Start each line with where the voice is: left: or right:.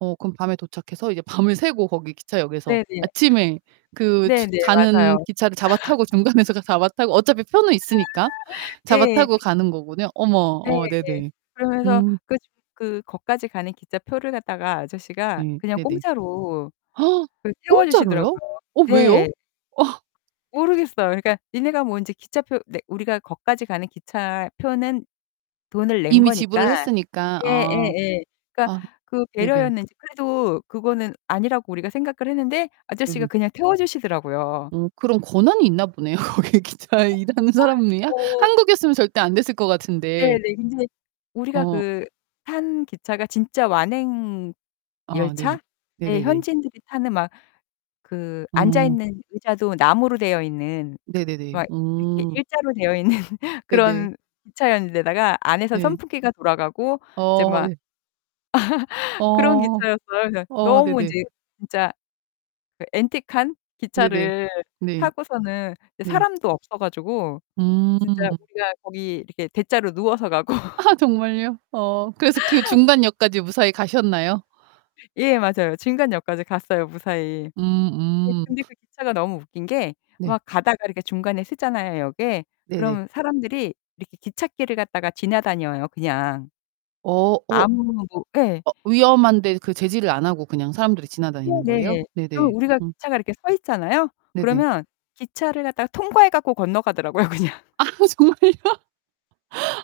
right: 어 그럼 밤에 도착해서 이제 밤을 새고 거기 기차역에서
left: 네 네.
right: 아침에 그 추
left: 네 네.
right: 가는
left: 맞아요.
right: 기차를 잡아 타고 중간에서 잡아 타고 어차피 표는 있으니까 잡아
left: 예.
right: 타고 가는 거군요. 어머.
left: 네.
right: 어 네네.
left: 그러면서
right: 음.
left: 그 그 거까지 가는 기차표를 갖다가 아저씨가
right: 예
left: 그냥
right: 네네.
left: 공짜로 그
right: 공짜로요?
left: 태워주시더라고요.
right: 어 왜요?
left: 네. 모르겠어요. 그러니까 '니네가 뭐 이제 기차표 내' 우리가 거까지 가는 기차표는 돈을 낸
right: 이미
left: 거니까
right: 지불을 했으니까. 어.
left: 예예예. 그니까
right: 아
left: 그
right: 네네.
left: 배려였는지 그래도 그거는 아니라고 우리가 생각을 했는데 아저씨가
right: 네네.
left: 그냥 태워주시더라고요.
right: 어 그런 권한이 있나 보네요 거기 기차에 일하는 사람이요?
left: 어.
right: 한국이었으면 절대 안됐을 것 같은데.
left: 네네. 근데 우리가
right: 어.
left: 그 탄 기차가 진짜 완행열차에
right: 아 네네. 네네네.
left: 현지인들이 타는 막 그 앉아
right: 음.
left: 있는 의자도 나무로 되어 있는
right: 네네네.
left: 막 이렇게
right: 어.
left: 일자로 되어 있는
right: 네네.
left: 그런 기차였는 데다가 안에서
right: 네.
left: 선풍기가 돌아가고 이제
right: 어
left: 막
right: 네.
left: 그런
right: 어.
left: 기차였어요. 그래서
right: 어
left: 너무
right: 네네.
left: 이제 진짜 그 앤티크한
right: 네네.
left: 기차를
right: 네.
left: 타고서는
right: 네.
left: 사람도 없어 가지고 진짜
right: 음.
left: 우리가 거기 이렇게 대자로 누워서 가고
right: 정말요? 어. 그래서 그 중간 역까지 무사히 가셨나요?
left: 예. 맞아요. 중간역까지 갔어요, 무사히. 네.
right: 음음.
left: 근데 그 기차가 너무 웃긴 게
right: 네.
left: 막 가다가 이렇게 중간에 서잖아요, 역에.
right: 네네.
left: 그럼 사람들이 이렇게 기찻길을 갖다가 지나다녀요 그냥.
right: 어. 어.
left: 아무 뭐 예.
right: 어 위험한데 그 제지를 안하고 그냥 사람들이 지나다니는 거예요?
left: 네네.
right: 네네.
left: 그럼 우리가
right: 음.
left: 기차가 이렇게 서있잖아요?
right: 네네.
left: 그러면 기차를 갖다가 통과해 갖고 건너가더라고요 그냥.
right: 아 정말요?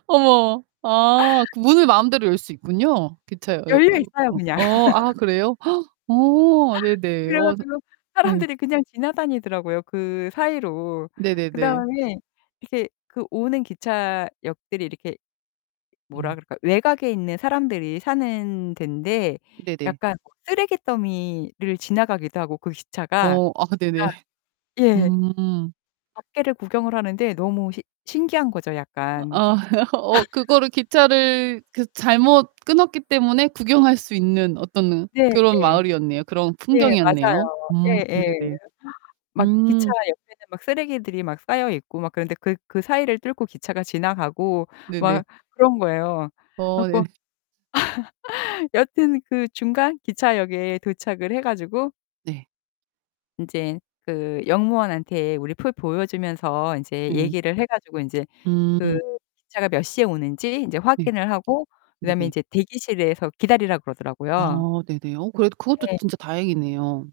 right: 어머. 아. 그 문을 마음대로 열 수 있군요. 기차 여
left: 여유
right: 으
left: 있어요 그냥.
right: 어 어 아. 그래요? 어. 네네.
left: 그래
right: 어.
left: 가지고
right: 네.
left: 사람들이 그냥 지나다니더라고요, 그 사이로.
right: 네네네.
left: 그다음에 이렇게 그 오는 기차역들이 이렇게 뭐라
right: 음.
left: 그럴까 외곽에 있는 사람들이 사는덴데
right: 네네.
left: 약간 쓰레기 더미를 지나가기도 하고 그 기차가
right: 어. 아 근데 네.
left: 진짜 예.
right: 음.
left: 밖에를 구경을 하는데 너무 시 신기한 거죠
right: 어
left: 약간.
right: 아. 어 그거를 기차를 그 잘못 끊었기 때문에 구경할 수 있는 어떤 그런
left: 네네.
right: 마을이었네요 그런
left: 예.
right: 풍경이었네요.
left: 맞아요.
right: 음.
left: 예예.
right: 네네.
left: 막 기차
right: 음.
left: 옆에는 막 쓰레기들이 막 쌓여있고 막 그런데 그 그 사이를 뚫고 기차가 지나가고
right: 네네.
left: 막 그런 거예요. 그래
right: 어 네.
left: 갖고 여하튼 그 중간 기차역에 도착을 해 가지고
right: 네.
left: 인제 그 역무원한테 우리 표 보여주면서 인제
right: 네.
left: 얘기를 해 가지고 인제 그
right: 음.
left: 기차가 몇 시에 오는지 이제
right: 네.
left: 확인을 하고 그다음에
right: 네네.
left: 이제 대기실에서 기다리라 그러더라고요.
right: 아 네네. 어 그래도 그것도
left: 네.
right: 진짜 다행이네요.